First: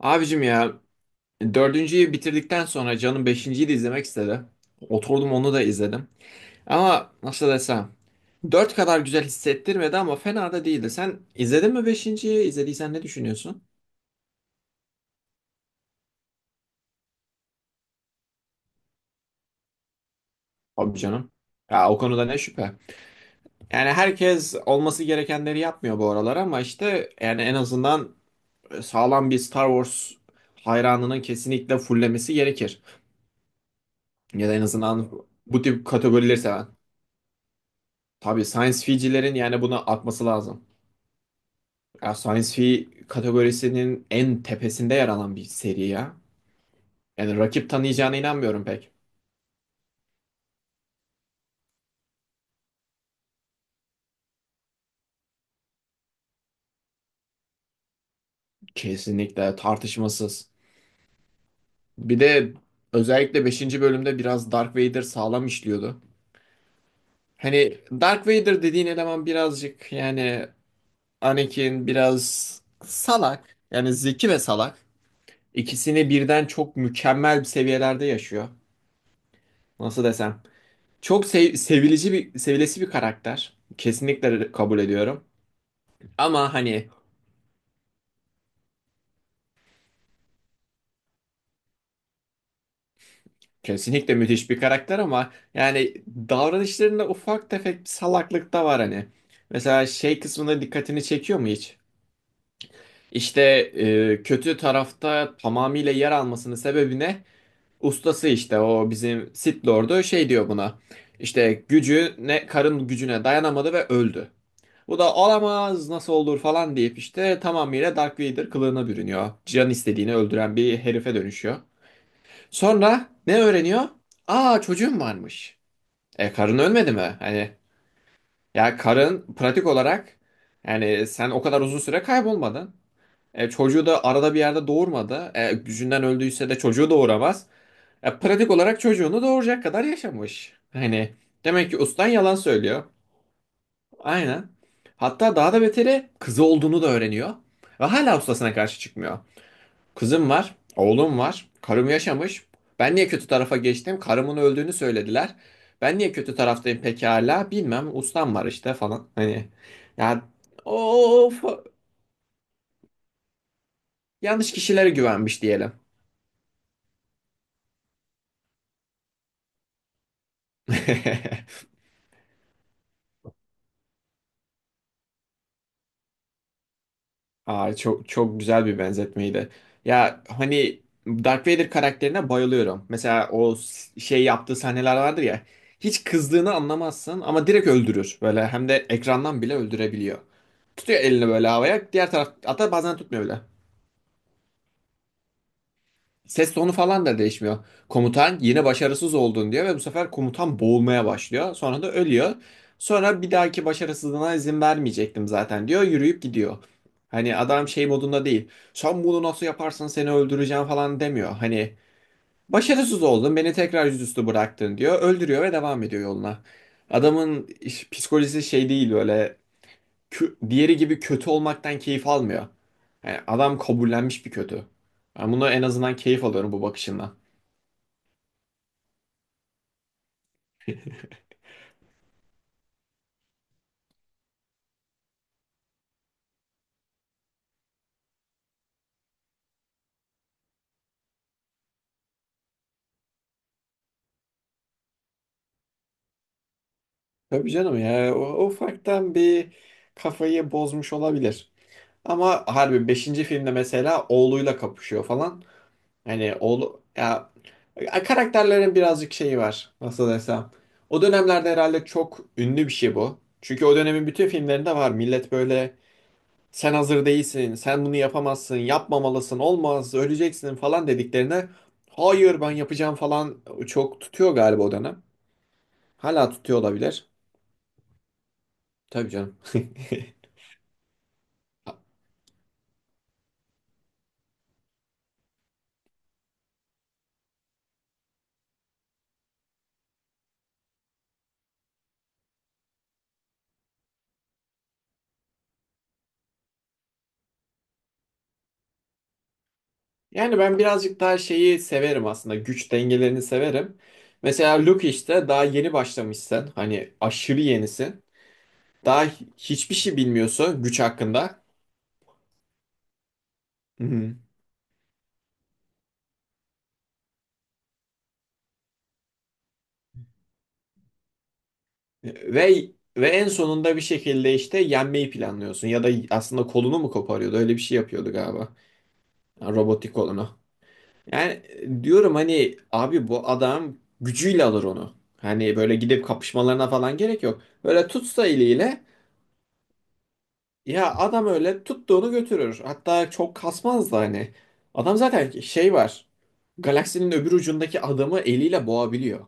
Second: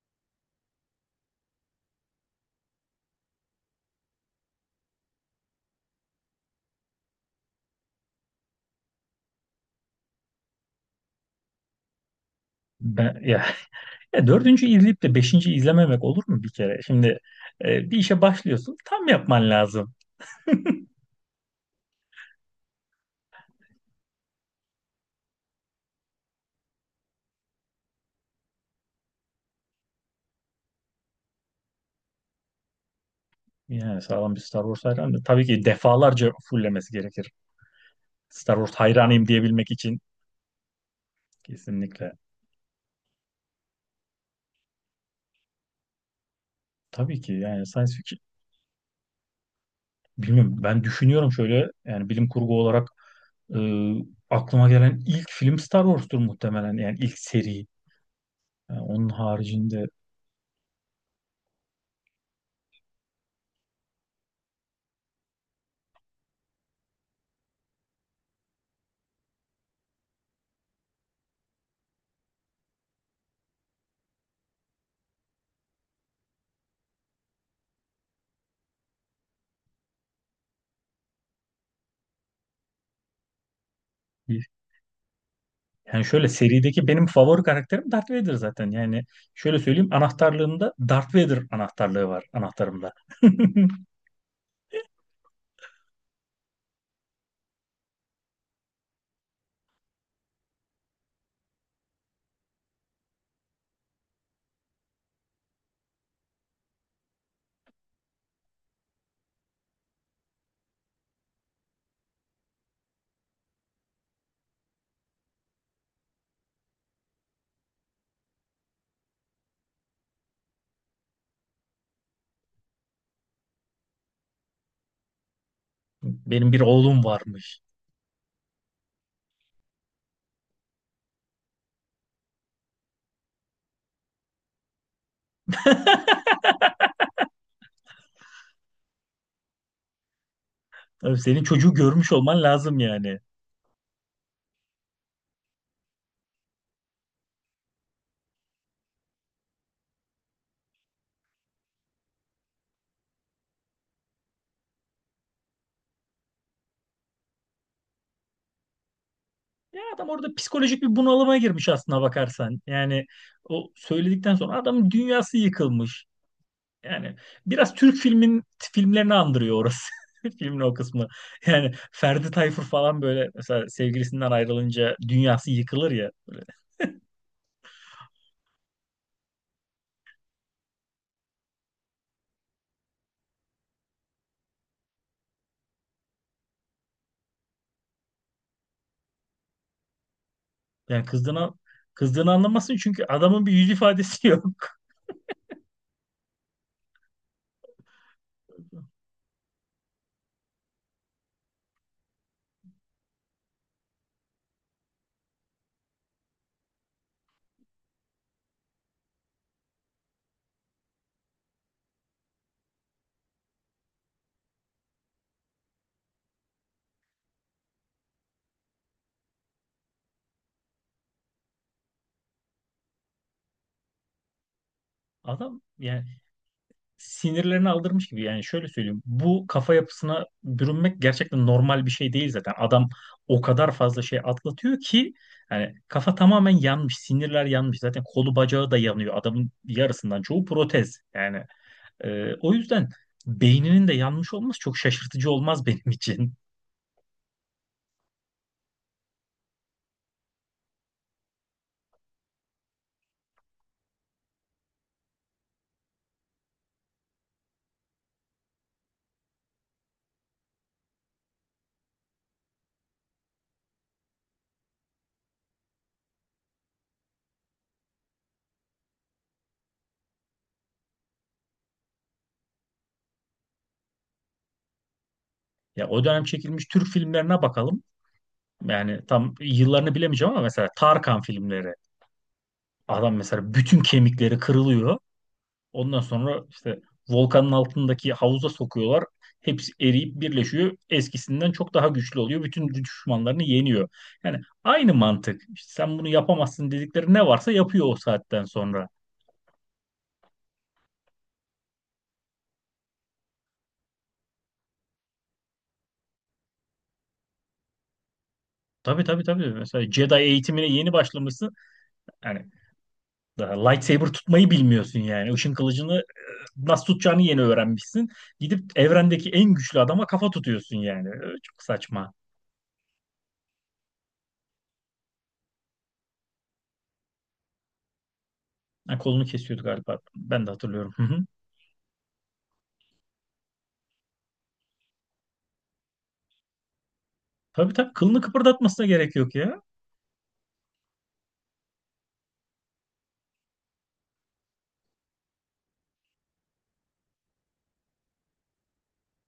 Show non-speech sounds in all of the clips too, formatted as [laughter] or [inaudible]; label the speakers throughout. Speaker 1: Abicim ya dördüncüyü bitirdikten sonra canım beşinciyi de izlemek istedi. Oturdum onu da izledim. Ama nasıl desem dört kadar güzel hissettirmedi ama fena da değildi. Sen izledin mi beşinciyi? İzlediysen ne
Speaker 2: Ben, ya, [laughs]
Speaker 1: düşünüyorsun?
Speaker 2: ya dördüncü izleyip de beşinci izlememek olur mu bir kere? Şimdi bir işe başlıyorsun tam yapman lazım.
Speaker 1: Abi canım. Ya o konuda ne şüphe. Yani herkes olması gerekenleri yapmıyor bu aralar ama işte yani en azından sağlam bir Star Wars hayranının kesinlikle fullemesi gerekir.
Speaker 2: Yani sağlam bir
Speaker 1: Ya da
Speaker 2: Star
Speaker 1: en
Speaker 2: Wars
Speaker 1: azından
Speaker 2: hayranı. Tabii
Speaker 1: bu
Speaker 2: ki
Speaker 1: tip
Speaker 2: defalarca
Speaker 1: kategorileri seven.
Speaker 2: fullemesi gerekir.
Speaker 1: Tabii
Speaker 2: Star Wars
Speaker 1: science
Speaker 2: hayranıyım
Speaker 1: ficilerin yani
Speaker 2: diyebilmek
Speaker 1: buna
Speaker 2: için
Speaker 1: atması lazım. Ya
Speaker 2: kesinlikle.
Speaker 1: Science Fi kategorisinin en tepesinde yer alan bir seri ya.
Speaker 2: Tabii ki
Speaker 1: Yani
Speaker 2: yani
Speaker 1: rakip
Speaker 2: science
Speaker 1: tanıyacağına
Speaker 2: fiction
Speaker 1: inanmıyorum pek.
Speaker 2: bilmiyorum, ben düşünüyorum şöyle, yani bilim kurgu olarak e, aklıma gelen ilk film Star Wars'tur muhtemelen, yani ilk seri. Yani onun
Speaker 1: Kesinlikle
Speaker 2: haricinde
Speaker 1: tartışmasız. Bir de özellikle beşinci bölümde biraz Dark Vader sağlam işliyordu. Hani Dark Vader dediğin eleman birazcık yani Anakin biraz salak. Yani zeki ve salak. İkisini birden çok mükemmel bir seviyelerde yaşıyor. Nasıl desem? Sevilici bir, sevilesi bir karakter. Kesinlikle kabul ediyorum.
Speaker 2: yani şöyle,
Speaker 1: Ama
Speaker 2: serideki
Speaker 1: hani
Speaker 2: benim favori karakterim Darth Vader zaten. Yani şöyle söyleyeyim, anahtarlığımda Darth Vader anahtarlığı var, anahtarımda. [laughs]
Speaker 1: kesinlikle müthiş bir karakter ama yani davranışlarında ufak tefek bir salaklık da var hani. Mesela şey kısmına dikkatini çekiyor mu hiç? İşte kötü tarafta tamamıyla yer almasının sebebi ne? Ustası işte o bizim Sith Lord'u şey diyor buna. İşte gücüne, karın gücüne dayanamadı ve öldü. Bu da olamaz nasıl olur falan deyip işte tamamıyla Dark Vader kılığına bürünüyor. Can istediğini öldüren bir herife dönüşüyor. Sonra ne öğreniyor? Aa çocuğum varmış. E
Speaker 2: Benim
Speaker 1: karın
Speaker 2: bir
Speaker 1: ölmedi
Speaker 2: oğlum
Speaker 1: mi? Hani
Speaker 2: varmış.
Speaker 1: ya karın pratik olarak yani sen o kadar uzun süre kaybolmadın. Çocuğu da arada bir yerde doğurmadı. Gücünden öldüyse de çocuğu doğuramaz. Pratik olarak çocuğunu doğuracak kadar yaşamış. Hani
Speaker 2: Tabii senin
Speaker 1: demek
Speaker 2: çocuğu
Speaker 1: ki ustan
Speaker 2: görmüş
Speaker 1: yalan
Speaker 2: olman lazım
Speaker 1: söylüyor.
Speaker 2: yani.
Speaker 1: Aynen. Hatta daha da beteri kızı olduğunu da öğreniyor. Ve hala ustasına karşı çıkmıyor. Kızım var, oğlum var, karım yaşamış. Ben niye kötü tarafa geçtim? Karımın öldüğünü söylediler. Ben niye kötü taraftayım pekala? Bilmem, ustam var işte falan. Hani
Speaker 2: Ya adam
Speaker 1: ya,
Speaker 2: orada psikolojik bir bunalıma
Speaker 1: of,
Speaker 2: girmiş aslına bakarsan. Yani o söyledikten
Speaker 1: yanlış
Speaker 2: sonra adamın
Speaker 1: kişilere
Speaker 2: dünyası
Speaker 1: güvenmiş diyelim.
Speaker 2: yıkılmış. Yani biraz Türk filmlerini andırıyor orası. [laughs] Filmin o kısmı.
Speaker 1: [laughs]
Speaker 2: Yani Ferdi Tayfur falan, böyle mesela sevgilisinden ayrılınca dünyası yıkılır ya. Böyle
Speaker 1: Aa, çok çok güzel bir benzetmeydi. Ya hani Darth Vader karakterine bayılıyorum. Mesela o yaptığı sahneler vardır ya. Hiç kızdığını anlamazsın ama direkt öldürür. Böyle hem de ekrandan bile öldürebiliyor. Tutuyor
Speaker 2: yani
Speaker 1: elini böyle
Speaker 2: kızdığını
Speaker 1: havaya. Diğer
Speaker 2: kızdığını
Speaker 1: taraf hatta
Speaker 2: anlamasın,
Speaker 1: bazen
Speaker 2: çünkü
Speaker 1: tutmuyor bile.
Speaker 2: adamın bir yüz ifadesi yok.
Speaker 1: Ses tonu falan da değişmiyor. Komutan yine
Speaker 2: [laughs]
Speaker 1: başarısız oldun diyor ve bu sefer komutan boğulmaya başlıyor. Sonra da ölüyor. Sonra bir dahaki başarısızlığına izin vermeyecektim zaten diyor. Yürüyüp gidiyor. Hani adam şey modunda değil. Sen bunu nasıl yaparsın seni öldüreceğim falan demiyor. Hani başarısız oldun beni tekrar yüzüstü bıraktın diyor. Öldürüyor ve devam ediyor yoluna. Adamın psikolojisi şey değil böyle diğeri gibi kötü olmaktan keyif almıyor. Yani adam kabullenmiş bir kötü. Ben bunu
Speaker 2: Adam
Speaker 1: en azından
Speaker 2: yani
Speaker 1: keyif alıyorum bu bakışından.
Speaker 2: sinirlerini aldırmış gibi, yani şöyle söyleyeyim. Bu kafa yapısına bürünmek gerçekten normal bir şey değil zaten. Adam o kadar fazla şey atlatıyor ki yani kafa tamamen yanmış, sinirler yanmış. Zaten kolu bacağı da yanıyor. Adamın yarısından çoğu protez. Yani o yüzden beyninin de yanmış olması çok şaşırtıcı olmaz benim için.
Speaker 1: Tabii canım ya o, ufaktan bir kafayı bozmuş olabilir. Ama harbi beşinci filmde mesela oğluyla kapışıyor falan. Hani oğlu ya ya karakterlerin birazcık şeyi var nasıl desem. O dönemlerde herhalde çok ünlü bir şey bu. Çünkü o dönemin bütün filmlerinde var. Millet böyle sen hazır değilsin, sen bunu yapamazsın, yapmamalısın, olmaz, öleceksin falan dediklerine hayır ben yapacağım falan çok tutuyor galiba o dönem.
Speaker 2: Ya o dönem
Speaker 1: Hala tutuyor
Speaker 2: çekilmiş Türk
Speaker 1: olabilir.
Speaker 2: filmlerine bakalım. Yani
Speaker 1: Tabii
Speaker 2: tam
Speaker 1: canım. [laughs]
Speaker 2: yıllarını bilemeyeceğim ama mesela Tarkan filmleri. Adam mesela bütün kemikleri kırılıyor. Ondan sonra işte volkanın altındaki havuza sokuyorlar. Hepsi eriyip birleşiyor. Eskisinden çok daha güçlü oluyor. Bütün düşmanlarını yeniyor. Yani aynı mantık. İşte sen bunu yapamazsın dedikleri ne varsa yapıyor o saatten sonra.
Speaker 1: Yani ben birazcık daha şeyi severim aslında. Güç dengelerini severim. Mesela Luke işte daha yeni başlamışsın. Hani aşırı yenisin.
Speaker 2: Tabii,
Speaker 1: Daha
Speaker 2: tabii, tabii.
Speaker 1: hiçbir
Speaker 2: Mesela
Speaker 1: şey
Speaker 2: Jedi
Speaker 1: bilmiyorsun
Speaker 2: eğitimine
Speaker 1: güç
Speaker 2: yeni
Speaker 1: hakkında.
Speaker 2: başlamışsın. Yani daha
Speaker 1: Hı
Speaker 2: lightsaber
Speaker 1: hı.
Speaker 2: tutmayı bilmiyorsun yani. Işın kılıcını nasıl tutacağını yeni öğrenmişsin. Gidip evrendeki en güçlü adama kafa tutuyorsun yani. E, çok saçma.
Speaker 1: Ve ve en sonunda bir şekilde işte yenmeyi planlıyorsun. Ya da aslında kolunu mu koparıyordu? Öyle bir şey yapıyordu galiba.
Speaker 2: Ha, kolunu kesiyordu
Speaker 1: Robotik
Speaker 2: galiba.
Speaker 1: olanı.
Speaker 2: Ben de hatırlıyorum. Hı hı.
Speaker 1: Yani diyorum hani abi bu adam gücüyle alır onu. Hani böyle gidip kapışmalarına falan gerek yok.
Speaker 2: Tabii,
Speaker 1: Böyle
Speaker 2: tabii, kılını
Speaker 1: tutsa eliyle
Speaker 2: kıpırdatmasına gerek yok ya.
Speaker 1: ya adam öyle tuttuğunu götürür. Hatta çok kasmaz da hani. Adam zaten şey var. Galaksinin öbür ucundaki adamı eliyle boğabiliyor.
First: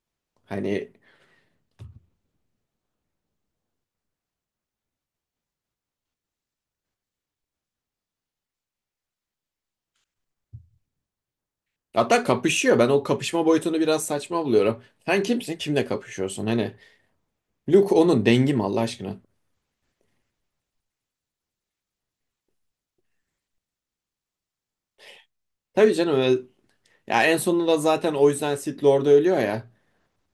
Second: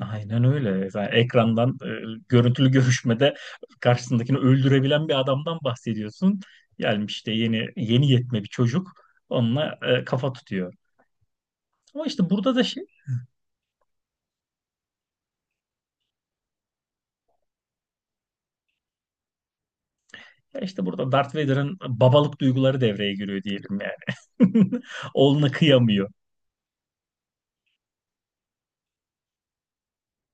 Speaker 2: Aynen öyle.
Speaker 1: Hani
Speaker 2: Yani ekrandan görüntülü görüşmede karşısındakini öldürebilen bir adamdan bahsediyorsun. Gelmiş işte yeni yeni yetme bir çocuk onunla kafa tutuyor. Ama
Speaker 1: hatta
Speaker 2: işte burada da
Speaker 1: kapışıyor.
Speaker 2: şey,
Speaker 1: Ben o kapışma boyutunu biraz saçma buluyorum. Sen kimsin? Kimle kapışıyorsun? Hani Luke onun dengi mi Allah aşkına?
Speaker 2: ya İşte burada Darth Vader'ın babalık duyguları devreye giriyor diyelim yani. [laughs] Oğluna
Speaker 1: Tabii
Speaker 2: kıyamıyor.
Speaker 1: canım öyle- ya en sonunda zaten o yüzden Sith Lord'u ölüyor ya.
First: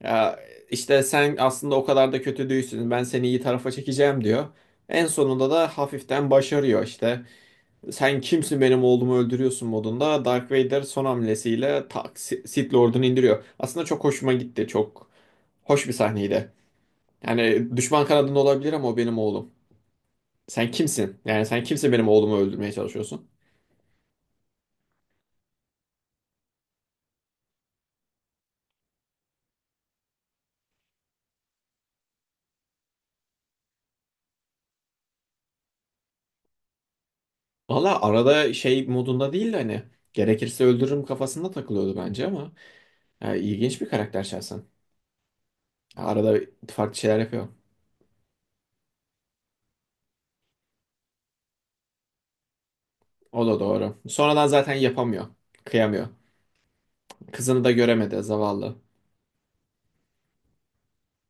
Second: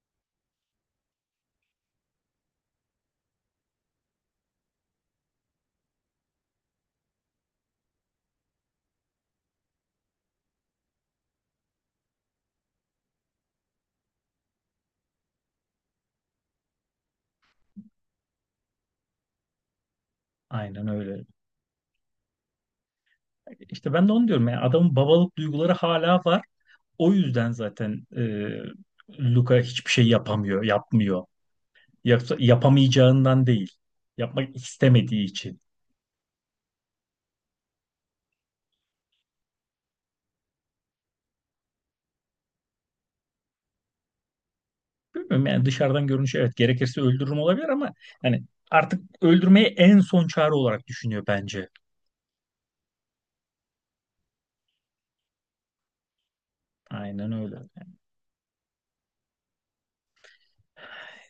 Speaker 1: Ya işte sen aslında o kadar da kötü değilsin. Ben seni iyi tarafa çekeceğim diyor. En sonunda da hafiften başarıyor işte. Sen kimsin benim oğlumu öldürüyorsun modunda Dark Vader son hamlesiyle tak Sith Lord'unu indiriyor. Aslında çok hoşuma gitti. Çok hoş bir sahneydi. Yani düşman kanadında olabilir ama o benim oğlum. Sen
Speaker 2: Aynen
Speaker 1: kimsin?
Speaker 2: öyle.
Speaker 1: Yani sen kimsin benim oğlumu öldürmeye çalışıyorsun?
Speaker 2: İşte ben de onu diyorum, ya adamın babalık duyguları hala var. O yüzden zaten Luka hiçbir şey yapamıyor, yapmıyor. Yoksa yapamayacağından değil. Yapmak istemediği için.
Speaker 1: Valla arada şey modunda değil de hani gerekirse öldürürüm kafasında takılıyordu bence ama yani ilginç bir karakter şahsen.
Speaker 2: Bilmiyorum yani, dışarıdan
Speaker 1: Arada
Speaker 2: görünüşü evet
Speaker 1: farklı
Speaker 2: gerekirse
Speaker 1: şeyler
Speaker 2: öldürürüm
Speaker 1: yapıyor.
Speaker 2: olabilir ama yani artık öldürmeyi en son çare olarak düşünüyor bence.
Speaker 1: O da doğru. Sonradan zaten yapamıyor. Kıyamıyor.
Speaker 2: Aynen
Speaker 1: Kızını
Speaker 2: öyle.
Speaker 1: da göremedi zavallı.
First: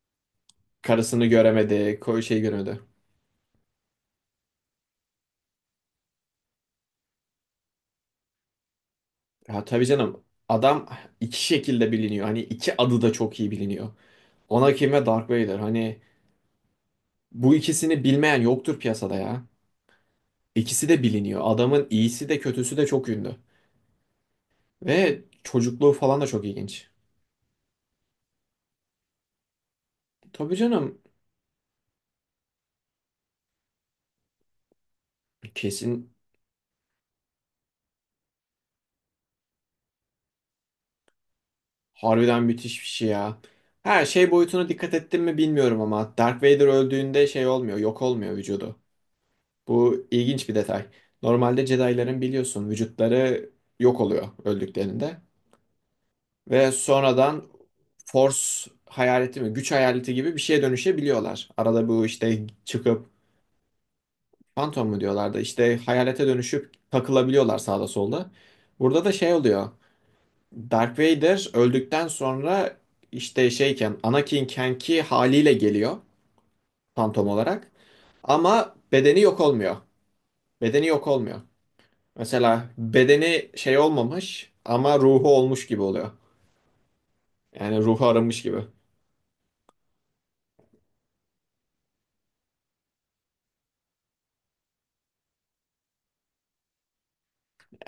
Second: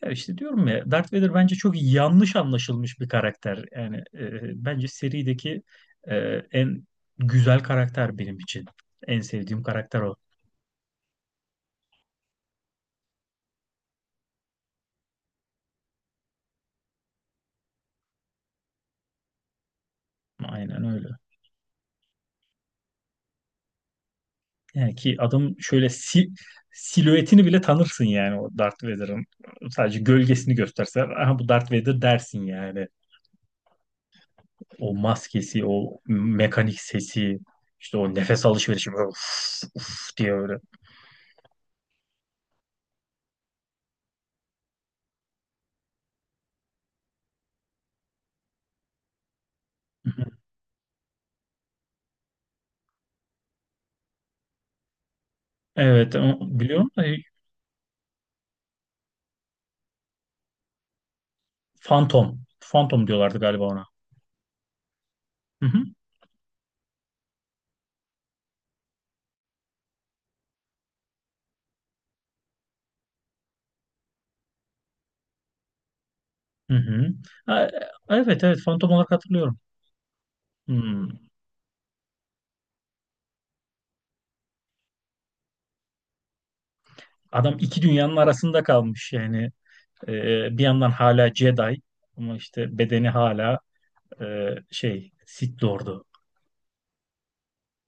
Speaker 2: Ya işte diyorum ya, Darth
Speaker 1: Karısını
Speaker 2: Vader bence çok
Speaker 1: göremedi. Koyu
Speaker 2: yanlış
Speaker 1: şey göremedi.
Speaker 2: anlaşılmış bir karakter. Yani bence serideki e, en güzel karakter benim için. En sevdiğim
Speaker 1: Ya tabii
Speaker 2: karakter o.
Speaker 1: canım. Adam iki şekilde biliniyor. Hani iki adı da çok iyi biliniyor. Anakin ve Dark Vader. Hani bu ikisini bilmeyen yoktur piyasada ya.
Speaker 2: Aynen
Speaker 1: İkisi de
Speaker 2: öyle.
Speaker 1: biliniyor. Adamın iyisi de kötüsü de çok ünlü.
Speaker 2: Yani ki
Speaker 1: Ve
Speaker 2: adam şöyle
Speaker 1: çocukluğu falan da çok ilginç.
Speaker 2: silüetini bile tanırsın yani, o Darth Vader'ın. Sadece gölgesini
Speaker 1: Tabii
Speaker 2: gösterse,
Speaker 1: canım.
Speaker 2: aha bu Darth Vader dersin yani. O maskesi, o
Speaker 1: Kesin
Speaker 2: mekanik sesi, işte o nefes alışverişi, böyle uf, uf diye öyle.
Speaker 1: harbiden müthiş bir şey ya. Her şey boyutuna dikkat ettin mi bilmiyorum ama Darth Vader öldüğünde şey olmuyor, yok olmuyor vücudu. Bu
Speaker 2: Hı hı.
Speaker 1: ilginç bir detay. Normalde Jedi'ların biliyorsun vücutları yok oluyor öldüklerinde
Speaker 2: Evet, o-
Speaker 1: ve
Speaker 2: biliyorum da
Speaker 1: sonradan Force hayaleti mi, güç hayaleti gibi bir şeye dönüşebiliyorlar. Arada bu
Speaker 2: Phantom.
Speaker 1: işte
Speaker 2: Phantom
Speaker 1: çıkıp
Speaker 2: diyorlardı galiba ona.
Speaker 1: Phantom mu diyorlardı
Speaker 2: Hı
Speaker 1: işte
Speaker 2: hı.
Speaker 1: hayalete dönüşüp takılabiliyorlar sağda solda. Burada da şey oluyor. Darth Vader öldükten sonra işte şeyken Anakin'kenki haliyle geliyor
Speaker 2: Hı hı.
Speaker 1: Phantom
Speaker 2: Ha,
Speaker 1: olarak.
Speaker 2: evet evet
Speaker 1: Ama
Speaker 2: Phantom olarak
Speaker 1: bedeni yok
Speaker 2: hatırlıyorum.
Speaker 1: olmuyor. Bedeni yok
Speaker 2: Hmm.
Speaker 1: olmuyor. Mesela bedeni şey olmamış ama ruhu olmuş gibi oluyor.
Speaker 2: Adam
Speaker 1: Yani
Speaker 2: iki
Speaker 1: ruhu
Speaker 2: dünyanın
Speaker 1: aramış
Speaker 2: arasında
Speaker 1: gibi.
Speaker 2: kalmış yani. Bir yandan hala Jedi ama işte bedeni hala e, şey, Sith Lord'u.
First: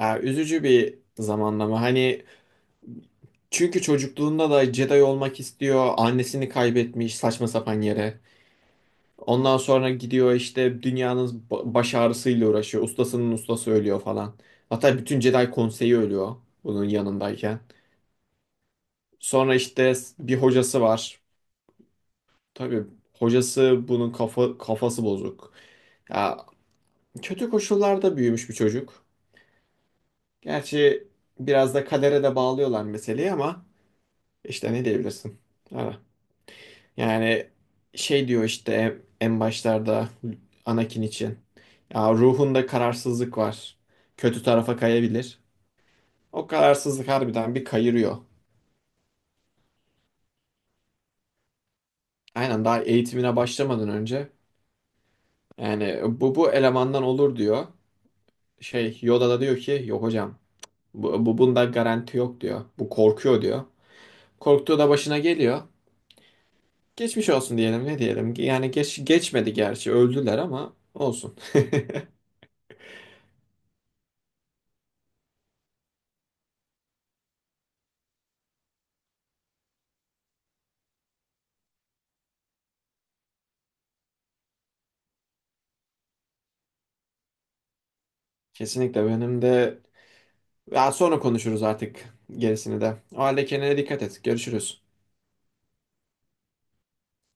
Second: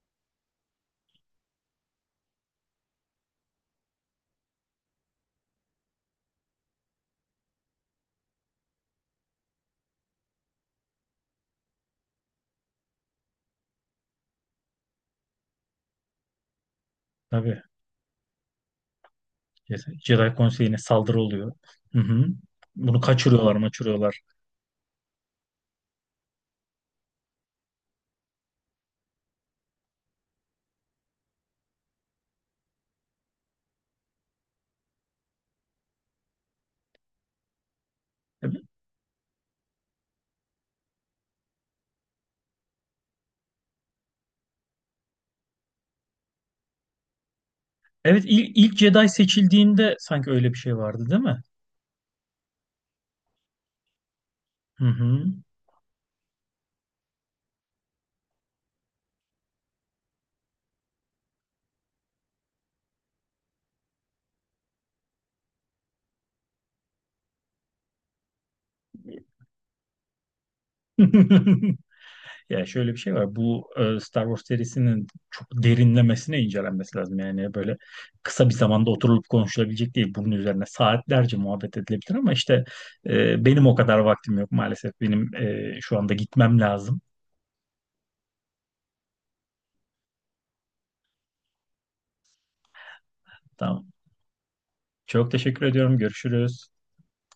Speaker 1: Ya üzücü bir zamanlama. Hani çünkü çocukluğunda da Jedi olmak istiyor. Annesini kaybetmiş saçma sapan yere. Ondan sonra gidiyor işte dünyanın baş ağrısıyla uğraşıyor. Ustasının ustası ölüyor falan. Hatta bütün Jedi konseyi ölüyor bunun yanındayken.
Speaker 2: Tabii.
Speaker 1: Sonra işte
Speaker 2: Jedi
Speaker 1: bir
Speaker 2: Konseyi'ne
Speaker 1: hocası
Speaker 2: saldırı
Speaker 1: var.
Speaker 2: oluyor. Hı hı.
Speaker 1: Tabii
Speaker 2: Bunu kaçırıyorlar,
Speaker 1: hocası bunun
Speaker 2: maçırıyorlar.
Speaker 1: kafası bozuk. Ya kötü koşullarda büyümüş bir çocuk. Gerçi biraz da kadere de bağlıyorlar meseleyi ama işte ne diyebilirsin? Ha. Yani şey diyor işte en başlarda Anakin için. Ya ruhunda kararsızlık var. Kötü tarafa kayabilir. O kararsızlık harbiden bir kayırıyor.
Speaker 2: Evet, ilk Jedi seçildiğinde sanki öyle bir şey vardı, değil mi?
Speaker 1: Aynen daha eğitimine başlamadan önce.
Speaker 2: Hı hı.
Speaker 1: Yani bu elemandan olur diyor. Şey Yoda da diyor ki yok hocam bu bunda garanti yok diyor. Bu korkuyor diyor. Korktuğu da başına geliyor. Geçmiş olsun diyelim ne diyelim. Yani geçmedi gerçi öldüler ama olsun.
Speaker 2: [laughs]
Speaker 1: [laughs]
Speaker 2: Ya şöyle bir şey var. Bu Star Wars serisinin çok derinlemesine incelenmesi lazım. Yani böyle kısa bir zamanda oturulup konuşulabilecek değil. Bunun üzerine saatlerce muhabbet edilebilir ama işte benim o kadar vaktim yok maalesef. Benim şu anda gitmem lazım.
Speaker 1: Kesinlikle benim de ya sonra konuşuruz artık gerisini de. O halde kendine
Speaker 2: Tamam.
Speaker 1: dikkat et. Görüşürüz.
Speaker 2: Çok teşekkür ediyorum. Görüşürüz.